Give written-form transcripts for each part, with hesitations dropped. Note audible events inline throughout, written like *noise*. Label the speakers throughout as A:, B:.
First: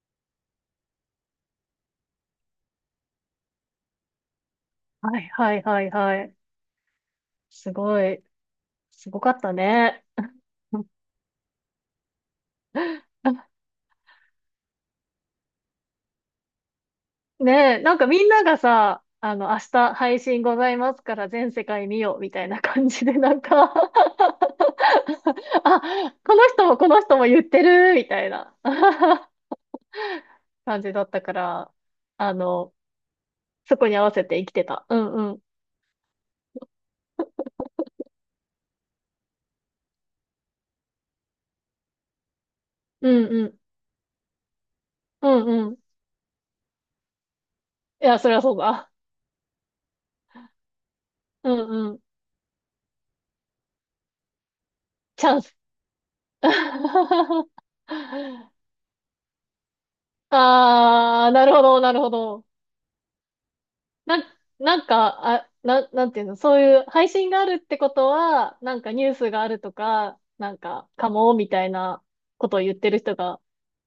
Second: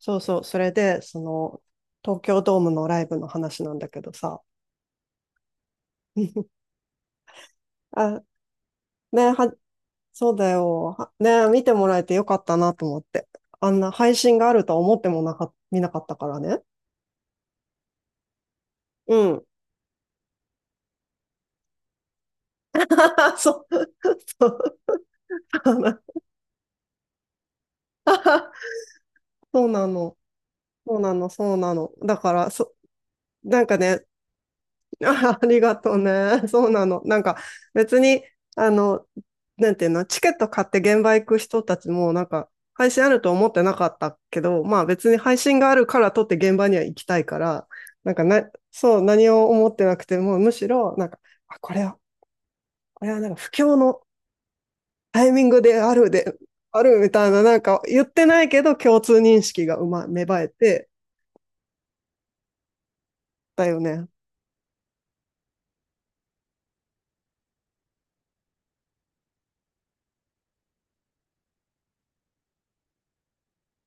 A: そうそう、それで、東京ドームのライブの話なんだけどさ。
B: はいはいはいはい。
A: *laughs*
B: すご
A: あ、
B: い。すごか
A: ね、
B: った
A: は、
B: ね。
A: そうだよ。はね、見てもらえてよかったなと思って。
B: *laughs*
A: あんな配信があるとは思っても見なかったからね。
B: ねえ、なんかみんながさ、
A: うん。
B: 明日配信ございますから全世界見ようみたいな感じで、な
A: *laughs*
B: ん
A: そ
B: か
A: う、
B: *laughs*
A: そう。あ
B: あ、
A: の
B: この人もこの人も言ってるみたいな
A: *laughs*
B: *laughs*
A: そうなの。
B: 感じ
A: そう
B: だっ
A: な
B: た
A: の。
B: か
A: そう
B: ら、
A: なの。だか
B: あ
A: ら、
B: の、
A: なんか
B: そこに合
A: ね、
B: わせて生きてた。う
A: *laughs*
B: んうん。
A: ありがとうね。そうなの。なんか別に、あの、なんていうの、チケット買って現場行く人たちもなんか配信あ
B: う
A: る
B: ん
A: と
B: う
A: 思っ
B: ん。
A: てなかったけど、まあ別に
B: う
A: 配
B: ん
A: 信が
B: う
A: あ
B: ん。い
A: るから撮って現場には行きたいから、なん
B: や、
A: か
B: そりゃ
A: な、
B: そうだ。
A: そう、何を思ってなくても、むしろ、なんか、
B: う
A: あ、これ
B: んう
A: は、
B: ん。
A: これはなんか不況のタ
B: チ
A: イ
B: ャン
A: ミン
B: ス。
A: グであるで、あるみたいな、
B: *laughs*
A: なんか言ってないけど共通認識が芽生えて
B: ああ、なるほど、なるほど。
A: だよね。
B: なん、なんか、なんていうの、そういう配信があるってことは、なんかニュースがあるとか、なんか、かも、みたいなことを言ってる人が、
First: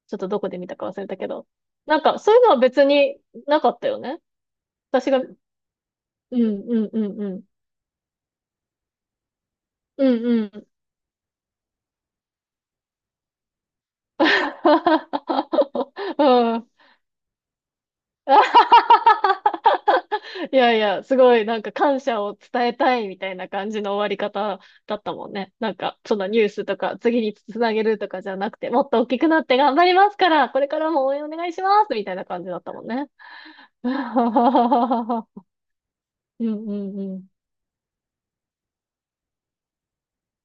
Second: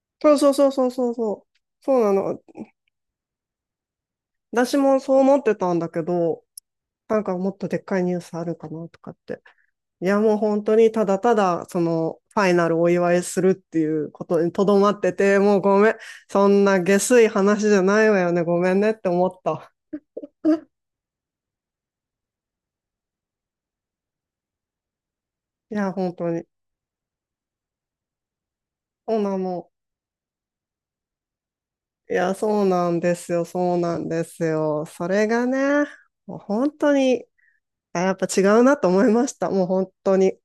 B: ちょっと
A: そう
B: ど
A: そ
B: こ
A: う
B: で
A: そ
B: 見
A: う
B: た
A: そ
B: か
A: う
B: 忘れ
A: そう
B: たけ
A: そう。
B: ど。
A: そ
B: な
A: う
B: ん
A: な
B: か、そう
A: の。
B: いうのは別になかったよね。
A: 私も
B: 私
A: そう
B: が、うん、
A: 思ってたんだけ
B: う
A: ど、
B: ん、う
A: な
B: ん、
A: ん
B: う
A: か
B: ん。
A: もっとでっかいニュースあるかなとかって。
B: う
A: いや、
B: ん、
A: もう
B: う
A: 本
B: ん。
A: 当にただただ、ファイナルお祝いするっていうことにとどまってて、もうごめ
B: *laughs*
A: ん。そ
B: う
A: ん
B: ん、
A: な下水話じゃないわ
B: *laughs* あ
A: よ
B: は
A: ね。ごめんねって思っ
B: はは
A: た。
B: いやいや、すごいなんか感謝を伝えたいみたいな感じの終わり方だったもんね。な
A: い
B: ん
A: や、
B: か、
A: 本
B: その
A: 当
B: ニ
A: に。
B: ュースとか次につなげるとかじゃなくて、もっと大
A: そ
B: き
A: う
B: く
A: な
B: なって
A: の。
B: 頑張りますから、これからも応援お願いしますみ
A: い
B: たいな
A: や、
B: 感じだ
A: そ
B: っ
A: う
B: たもん
A: なん
B: ね。
A: ですよ。そう
B: *laughs* う
A: なんですよ。それが
B: ん
A: ね、もう
B: う
A: 本当
B: んう
A: に、あ、やっぱ違うなと思いました。もう本当に。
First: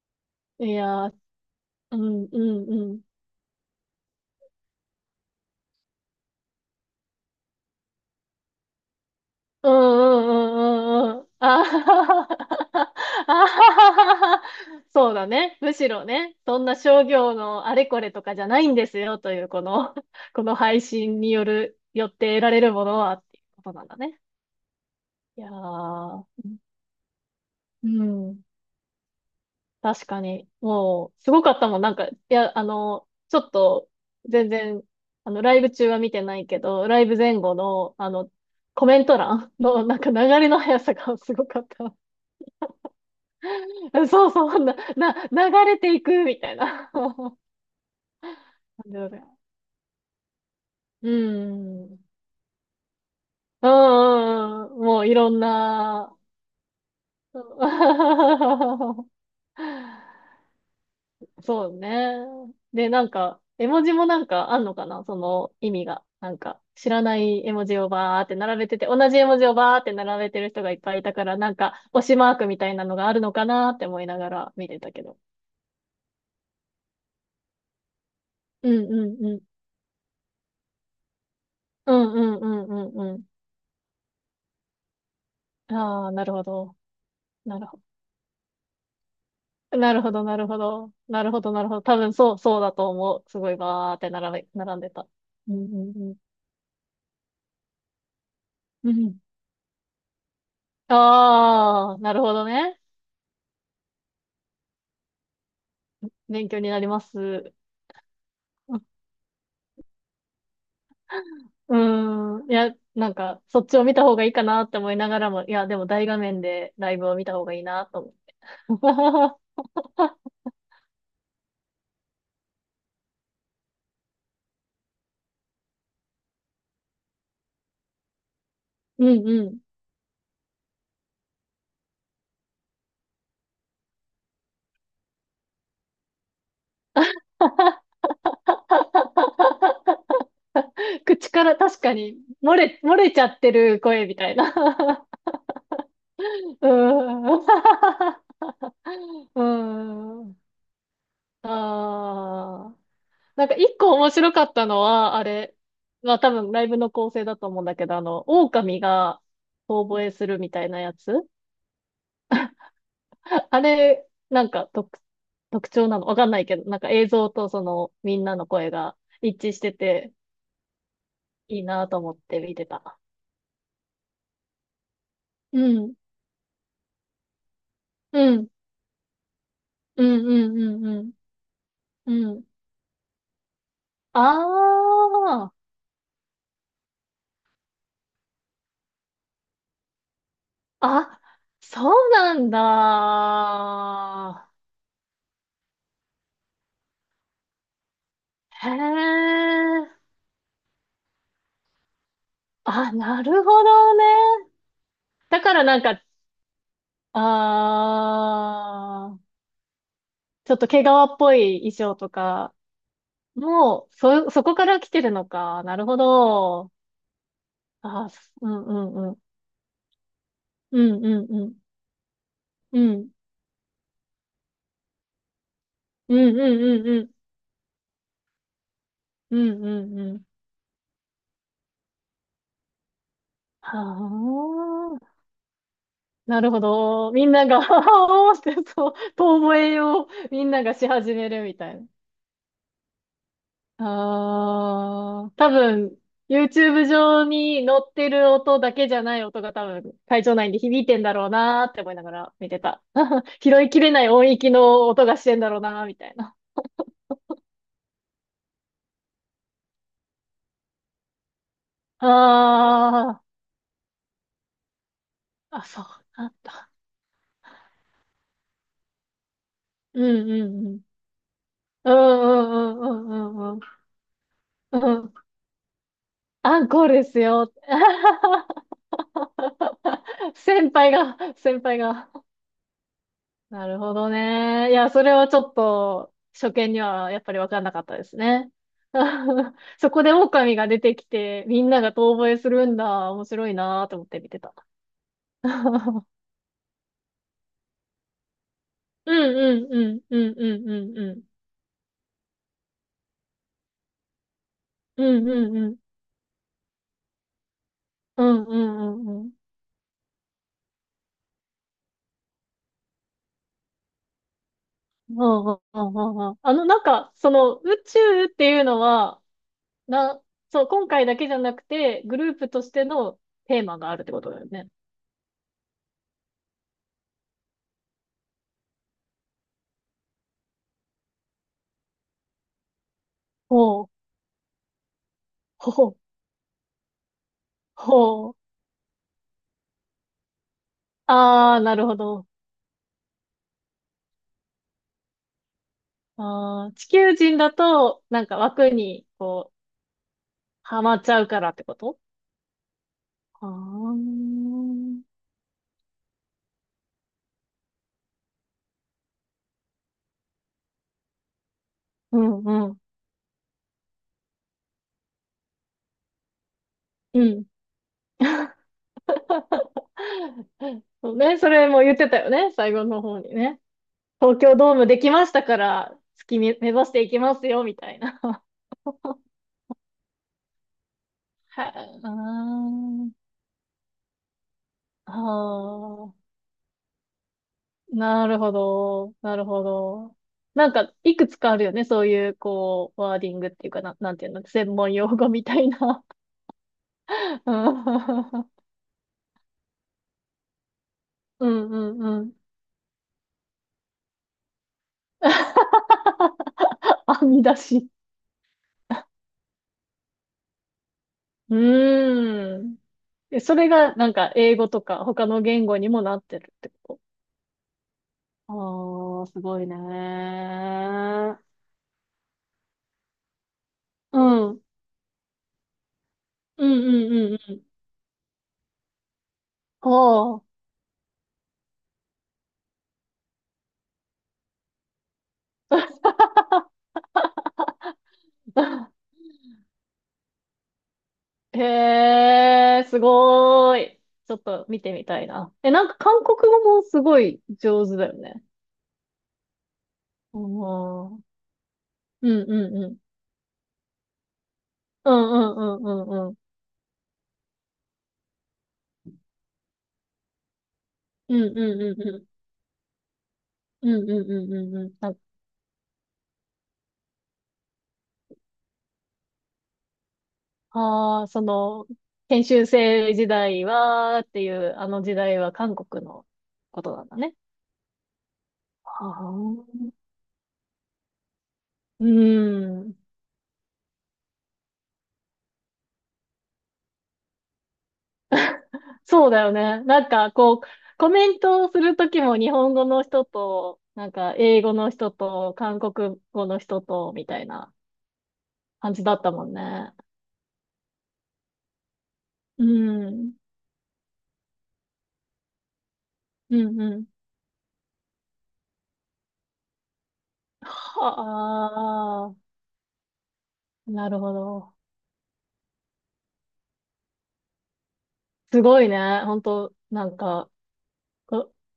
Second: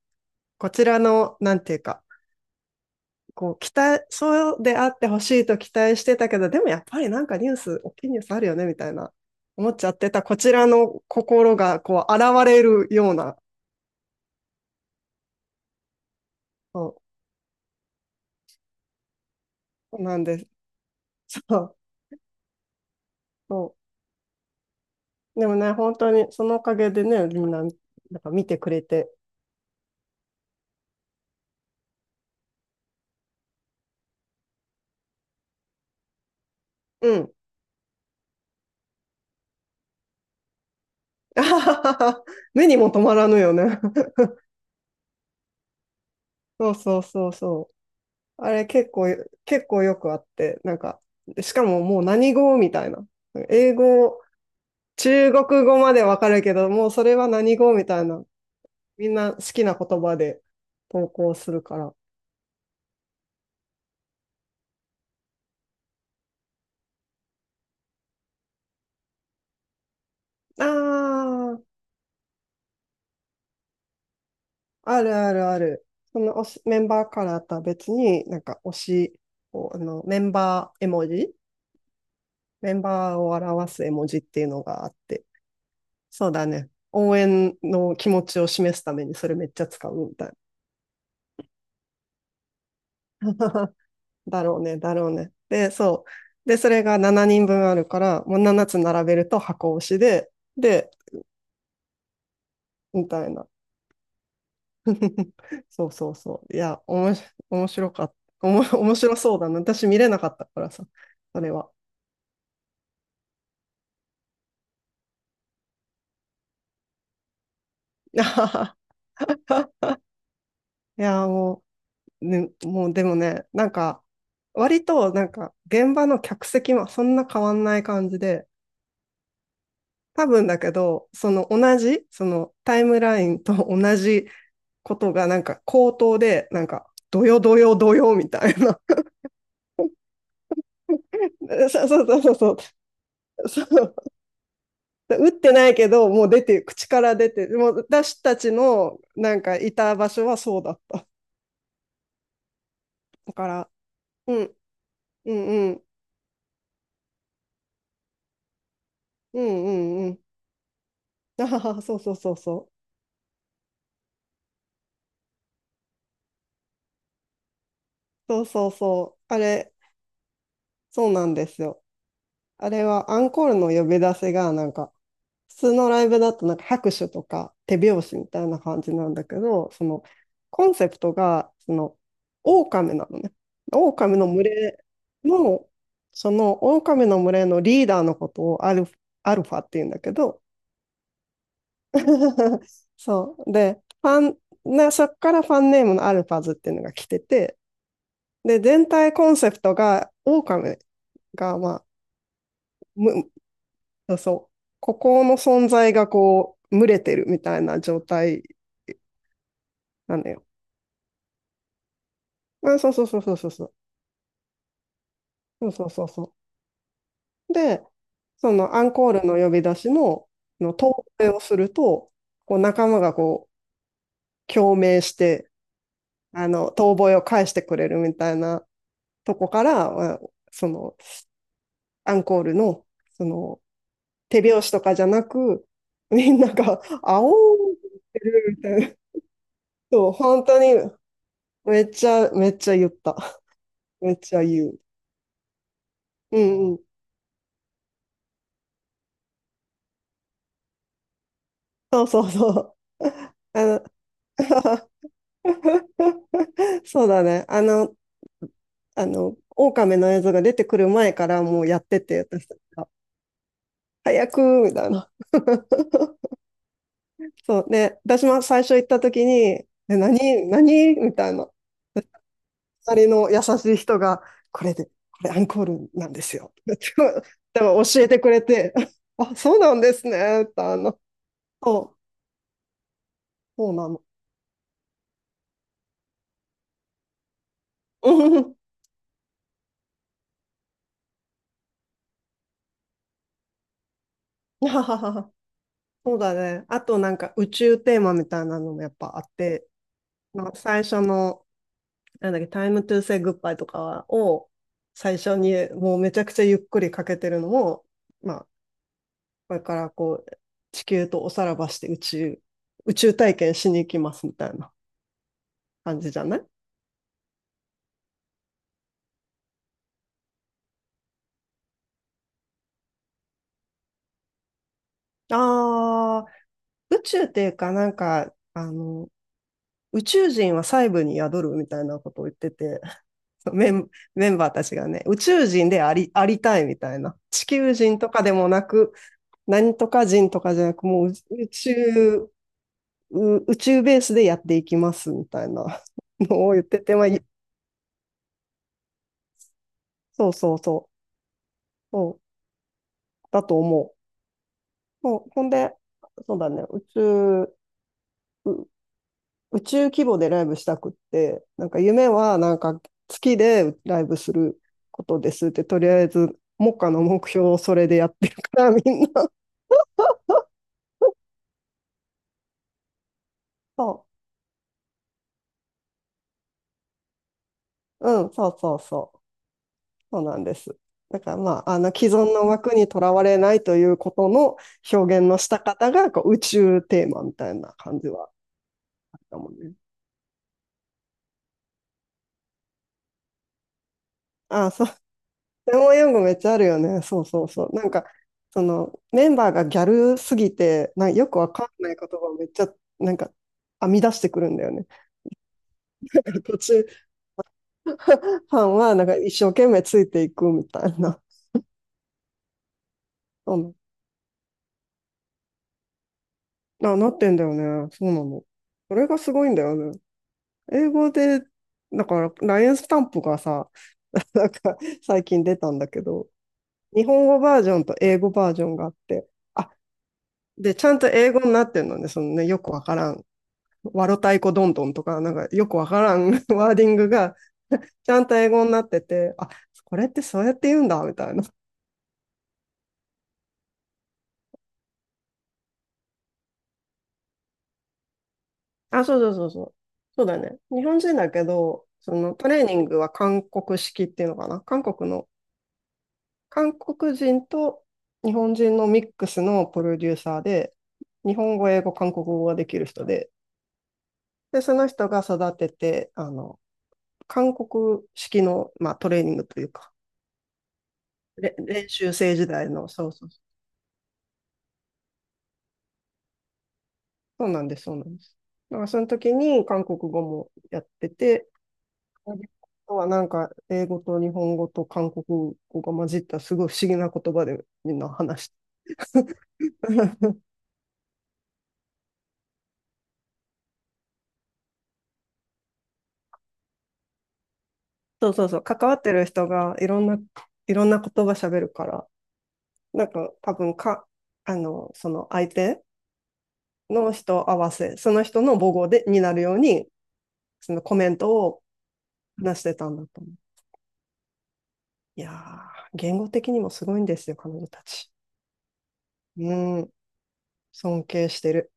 B: ん。
A: こ
B: い
A: ちら
B: やー、
A: の、なんていう
B: う
A: か、
B: んうんうん。
A: こう期待、そうであってほしいと期待してたけど、でもやっぱりなんかニュース、大きいニュースあるよねみたいな、思
B: うん
A: っちゃってたこちらの
B: うんうんうんうん。あ
A: 心
B: は
A: がこ
B: は
A: う現
B: は
A: れるよう
B: あ
A: な、
B: はははそうだね。むしろね、そんな
A: そ
B: 商業のあれこれとかじゃないんですよという、この、
A: う
B: *laughs*
A: なんで
B: こ
A: す。
B: の配信に
A: そ
B: よ
A: う
B: る、よって得られるものはってい
A: そ
B: うことなんだね。
A: う、
B: い
A: で
B: や
A: もね、本当
B: ー、
A: にそのおかげでね、みんな、なん
B: う
A: か
B: ん。
A: 見てくれて、
B: 確かに。もう、すごかったもん。なんか、いや、ちょっと、全然、ライブ中は見てないけど、ライ
A: う
B: ブ
A: ん。
B: 前後の、コメント欄の、なんか流れの速さがすごかった。
A: *laughs* 目にも止まらぬよね。
B: *laughs* そうそう、流れていくみたい
A: *laughs* そう
B: な。*laughs*
A: そうそう
B: 感
A: そう。あれ結
B: 情
A: 構、
B: で
A: 結構よくあって、なんか、
B: う
A: しかも
B: ん。うん
A: もう何語みたいな。
B: う
A: 英語
B: んうん。もういろ
A: 中
B: ん
A: 国語まで
B: な。
A: わかるけど、もうそれは
B: そ
A: 何語みたいな。み
B: う
A: んな好きな言葉で投稿
B: *laughs*
A: する
B: そう
A: から。
B: ね。で、なんか、絵文字もなんかあんのかなその意味が。なんか、知らない絵文字をバーって並べてて、同じ絵文字をバーって並べてる
A: あ
B: 人がいっぱいいたから、なん
A: あ、
B: か、推しマークみたいなのがあるのかなって思いながら見てた
A: あ
B: け
A: る
B: ど。
A: あるある。その推しメンバーカラーとは別に、なんか
B: う
A: 推
B: んう
A: し
B: んうん。
A: を、
B: うんうんう
A: メン
B: んうん
A: バー
B: う
A: を表す絵文字っていうのがあって。
B: ん。ああ、な
A: そ
B: る
A: う
B: ほ
A: だね。
B: ど。
A: 応援
B: なるほど。
A: の気持ちを示すためにそれめっちゃ使
B: な
A: う
B: るほ
A: み
B: ど、
A: たい
B: なるほど。なるほど、なるほど。多分そうだと思
A: な。
B: う。すごい
A: *laughs*
B: バーって
A: だろう
B: 並
A: ね、
B: んで
A: だろ
B: た。
A: うね。
B: うん、
A: で、そ
B: うん、
A: う。で、それが7人分あるから、もう7つ
B: うん。
A: 並
B: う
A: べ
B: ん。
A: ると箱推しで、で、
B: ああ、なるほどね。
A: みたいな。*laughs* そうそうそ
B: 勉
A: う。い
B: 強にな
A: や、
B: り
A: お
B: ま
A: もし、
B: す。
A: 面白かった。*laughs* 面白そうだな。私見れなかったからさ、それは。
B: うん。いや、なんか、そっちを見た方がいいかなって思いながらも、いや、でも大画面でライブを見た方がいいなと
A: *laughs*
B: 思う。
A: いや、もう、ね、もうでもね、なんか、割となんか、現場の客席もそんな変わんない感じで、
B: *laughs* うん、うん。
A: 多分だけど、その同じ、そのタイムラインと同じことがなんか口頭で、なんか、どよどよど
B: *laughs*
A: よみたいな。
B: 口から
A: *laughs*
B: 確
A: そう
B: か
A: そ
B: に
A: うそうそう。
B: 漏れちゃっ
A: *laughs*
B: て
A: そ
B: る
A: う
B: 声みたいな。*laughs*
A: 打ってないけど、もう出て、
B: うー
A: 口から出て、もう
B: ん。
A: 私たちの
B: *laughs*
A: な
B: う
A: んかいた場
B: ー
A: 所は
B: ん。
A: そうだった。
B: ああ。
A: だ
B: な
A: か
B: んか
A: ら、
B: 一個面白
A: う
B: かっ
A: ん、
B: たのは、あ
A: う
B: れ、
A: ん、うん、
B: まあ多分ライブの構成だと思うんだけど、狼が
A: うん、う
B: 遠吠
A: ん、う
B: え
A: ん。
B: するみたいなやつ。
A: あはは、そうそうそうそう。
B: *laughs* あれ、なんか特徴なのわかんないけど、なんか映像とそのみんな
A: そう
B: の
A: そう
B: 声が
A: そう。あ
B: 一致して
A: れ、
B: て
A: そうなんで
B: い
A: す
B: い
A: よ。
B: なと思って見て
A: あれ
B: た。
A: はアンコールの呼び出しがなんか、普
B: う
A: 通の
B: ん。
A: ライブだとなんか拍手とか手拍子み
B: う
A: たい
B: ん。
A: な感じなんだけど、その
B: うんうん
A: コンセプ
B: う
A: ト
B: ん
A: がその
B: うん。うん。
A: 狼なのね。狼の群れ
B: ああ。
A: の、その狼の群れのリーダーのことをアルファって言うんだけど、
B: あ、そうなん
A: *laughs* そう。で、ファン、
B: だ。
A: ね、そっからファンネームのアルファズっていうのが来てて、で、
B: へ
A: 全体コン
B: え。
A: セプトが狼が、まあ、
B: あ、な
A: む、
B: るほどね。
A: そう、ここの
B: だから
A: 存
B: なん
A: 在
B: か、
A: がこう、群れて
B: あ
A: るみたいな状態
B: ー、
A: なのよ。
B: ちょっと毛皮っぽい衣装とか、
A: うん、そうそうそうそうそうそう。
B: もう、そこから来てるのか。
A: そう
B: な
A: そ
B: る
A: う
B: ほ
A: そうそ
B: ど。
A: う。で、
B: あー、すう
A: そ
B: んう
A: のアンコ
B: んう
A: ー
B: ん。
A: ルの呼び出しの、
B: う
A: 遠
B: ん
A: 吠
B: うん
A: えを
B: う
A: す
B: ん。
A: ると、こう
B: う
A: 仲間
B: ん。
A: がこう共鳴して、
B: うん
A: あ
B: うん
A: の、
B: うん
A: 遠
B: うん。
A: 吠えを返してくれるみたいなと
B: う
A: こか
B: んうん
A: ら、
B: うん。
A: そのアンコールの、その
B: は
A: 手拍子とかじゃ
B: あ。
A: なく、みん
B: なる
A: な
B: ほ
A: が、*laughs*
B: ど。
A: あ
B: み
A: おー
B: ん
A: っ
B: なが、*laughs*
A: て
B: おーっ
A: る
B: て、
A: みたいな。
B: そう、遠吠えを
A: そう、
B: み
A: 本
B: ん
A: 当
B: な
A: に
B: がし始めるみたい
A: め
B: な。
A: っちゃ、めっちゃ言った。めっちゃ言う。
B: ああ、多分、
A: うんうん。
B: YouTube 上に載ってる音だけじゃない音が多分、会場内に響いてんだろうなーって思い
A: そ
B: な
A: う
B: が
A: そう
B: ら
A: そ
B: 見て
A: う。
B: た。拾
A: あ
B: いき
A: の
B: れない音域の
A: *laughs*
B: 音がしてんだろうなーみたいな。
A: *laughs* そうだね。あの、狼の映像が出てくる前からもうやってて、私たちが。
B: あ
A: 早くみたいな。
B: あ、あ、そうなんだ。
A: *laughs* そう。ね。私も最初行った時に、え、
B: うん
A: 何
B: うんうん。
A: 何みたいな。
B: うんうんう
A: 隣
B: ん
A: の優
B: うんうん
A: しい人が、
B: う
A: こ
B: ん。うん。
A: れアンコールなんですよ。
B: アンコールです
A: *laughs*
B: よ。
A: でも教えてくれて、
B: *laughs*
A: *laughs* あ、そうなんですね。って
B: 先輩が、先輩
A: そう、
B: が。な
A: そう
B: る
A: な
B: ほ
A: の。
B: どね。いや、それはちょっと、初見にはやっぱりわかんなかったです
A: う
B: ね。
A: ん
B: *laughs* そこで狼が出てきて、みんなが遠吠えするんだ。面白いなーと思って見てた。
A: はははは
B: *laughs* う
A: *laughs*
B: ん
A: そうだね。あとなんか宇宙テーマみたいなのもやっ
B: う
A: ぱあっ
B: んう
A: て、
B: んうんうん
A: 最
B: うん
A: 初
B: うん。
A: の、なんだっけ、タイムトゥーセイグッバイとかを最
B: うん
A: 初
B: うん
A: に
B: うん。
A: もうめちゃくちゃゆっくりかけてるのも、
B: う
A: ま
B: ん
A: あ、
B: うんうんうん。
A: これからこう、地球とおさらばして宇宙体験しに行きますみたいな
B: うんうんう
A: 感じじゃ
B: んう
A: な
B: ん。
A: い。
B: なんか、その宇宙っていうのは、な、そう、今回だけじゃなくて、グループとしてのテーマがあるってことだよね。
A: ああ、宇宙っていうかなんか、あの、宇宙人は細部に宿るみたいなことを言ってて、*laughs* メ
B: ほ
A: ン、
B: う、
A: メンバーたちがね、宇宙人で
B: ほ
A: あ
B: う、
A: り、ありたいみたいな。地球人とか
B: ほ
A: で
B: う。
A: もなく、何とか人とかじゃなく、もう
B: ああ、なるほど。
A: 宇宙ベースでやっていきますみたいなのを言っ
B: あー
A: て
B: 地
A: て、まあ、
B: 球人だと、なんか枠に、こう、
A: そうそう
B: は
A: そ
B: まっちゃうからってこ
A: う、
B: と
A: うんだ
B: ああ
A: と
B: ー、
A: 思
B: うん
A: う。もうほんで、そうだね、う宇宙規模でライブしたくって、なんか夢
B: う
A: はなん
B: ん、
A: か月でライブすることですって、とりあえず目下の
B: う
A: 目
B: ん。
A: 標をそれでやってるから、みんな。
B: *laughs* そうね、それも言ってたよね、最後の方にね。
A: そ
B: 東京ドームできましたから、目指していきますよ、みたい
A: う、
B: な。
A: うん、
B: *laughs*
A: そうそうそう。そうなんです。だからま
B: は
A: あ、あの既存の枠
B: あ
A: にとらわれないということの
B: あ
A: 表現のした方がこ
B: あ
A: う宇宙テーマみたいな
B: ー、
A: 感じ
B: な
A: は
B: るほど、
A: あっ
B: な
A: た
B: る
A: もん
B: ほ
A: ね。
B: ど。なんか、いくつかあるよね、そういう、こう、ワーディングっていうかな、なんていうの、
A: ああ、
B: 専
A: そう。
B: 門用語みたい
A: 専門
B: な。
A: 用語めっちゃあるよね。そうそう
B: う
A: そう。なんか、
B: ん
A: そのメンバーがギャルすぎて、よく
B: *laughs* う
A: わかんない
B: ん
A: 言葉
B: う
A: を
B: ん。
A: めっちゃなんか編み出してくるんだよね。*laughs* 途中、
B: *laughs* 編み出し。
A: ファンはなんか一生懸命ついていくみたいな。
B: うーん。えそ
A: う
B: れ
A: ん、
B: がなんか英語とか他の言語にもなってるって
A: な、
B: こ
A: なってんだよね。そうなの。
B: と
A: それが
B: ああ
A: す
B: ー、す
A: ごいん
B: ご
A: だ
B: い
A: よ
B: ね
A: ね。英語
B: ー。
A: で、だから、ラインスタンプがさ、
B: う
A: *laughs* な
B: ん。
A: ん
B: うん
A: か最近出たんだけど、
B: うん
A: 日
B: う
A: 本
B: ん
A: 語
B: う
A: バ
B: ん。
A: ージョンと英語バージョンがあって、あ、
B: ほう。
A: で、ちゃんと英語になってるのね、そのね、よくわからん、わろたいこどんどんとか、なんかよくわからん *laughs* ワーディングが、ちゃんと英語になっ
B: *laughs*
A: てて、あ、これってそうやって言うんだ、みたいな。
B: へえ、すごーい。ちょっと見てみたいな。え、なんか韓国語もすごい上手だよね。
A: あ、そうそうそうそう。そうだ
B: う
A: ね。日本
B: ん。
A: 人
B: うん
A: だけど、そ
B: う
A: のトレーニ
B: ん
A: ン
B: うん。
A: グは韓国式っていうのかな。
B: うんうんうんうんうん。
A: 韓国人と日本人のミックスのプロデューサーで、日
B: う
A: 本
B: ん
A: 語、
B: う
A: 英
B: ん
A: 語、
B: うん
A: 韓
B: う
A: 国
B: ん
A: 語ができる人で、
B: うんうんうんう
A: そ
B: んう
A: の
B: ん。
A: 人
B: な
A: が育てて、あの、韓国式の、まあ、トレーニングというか、
B: ああー、
A: 練習生
B: 研
A: 時
B: 修
A: 代の、そう
B: 生
A: そ
B: 時
A: う、そ
B: 代は、っていう、あの時代は韓国のことなんだね。
A: うなんです、そうなんです。だからその
B: は
A: 時に韓国
B: あ、
A: 語もやってて、
B: う
A: あと
B: ん。
A: はなんか英語と日本語と韓国語が混じったすごい不思議な言葉でみんな話して
B: そうだよね。なんか、
A: *laughs*
B: こう、コメントをするときも日本語の人と、なんか、英語の人と、韓国語の人と、みたいな
A: そうそうそう、関
B: 感
A: わっ
B: じ
A: て
B: だっ
A: る
B: たも
A: 人
B: ん
A: が
B: ね。
A: いろんな言葉喋るから、
B: う
A: なんか
B: ん。
A: 多分か、あの、その相手
B: うんうん。
A: の人合わせ、その人の母語で、になるように、そのコメントを
B: は
A: 出してたんだと思う。
B: あ、なるほど。
A: いやー、言語的にもすごいんですよ、彼女たち。
B: すごいね。本
A: う
B: 当
A: ん、
B: なんか、
A: 尊敬して
B: こ
A: る。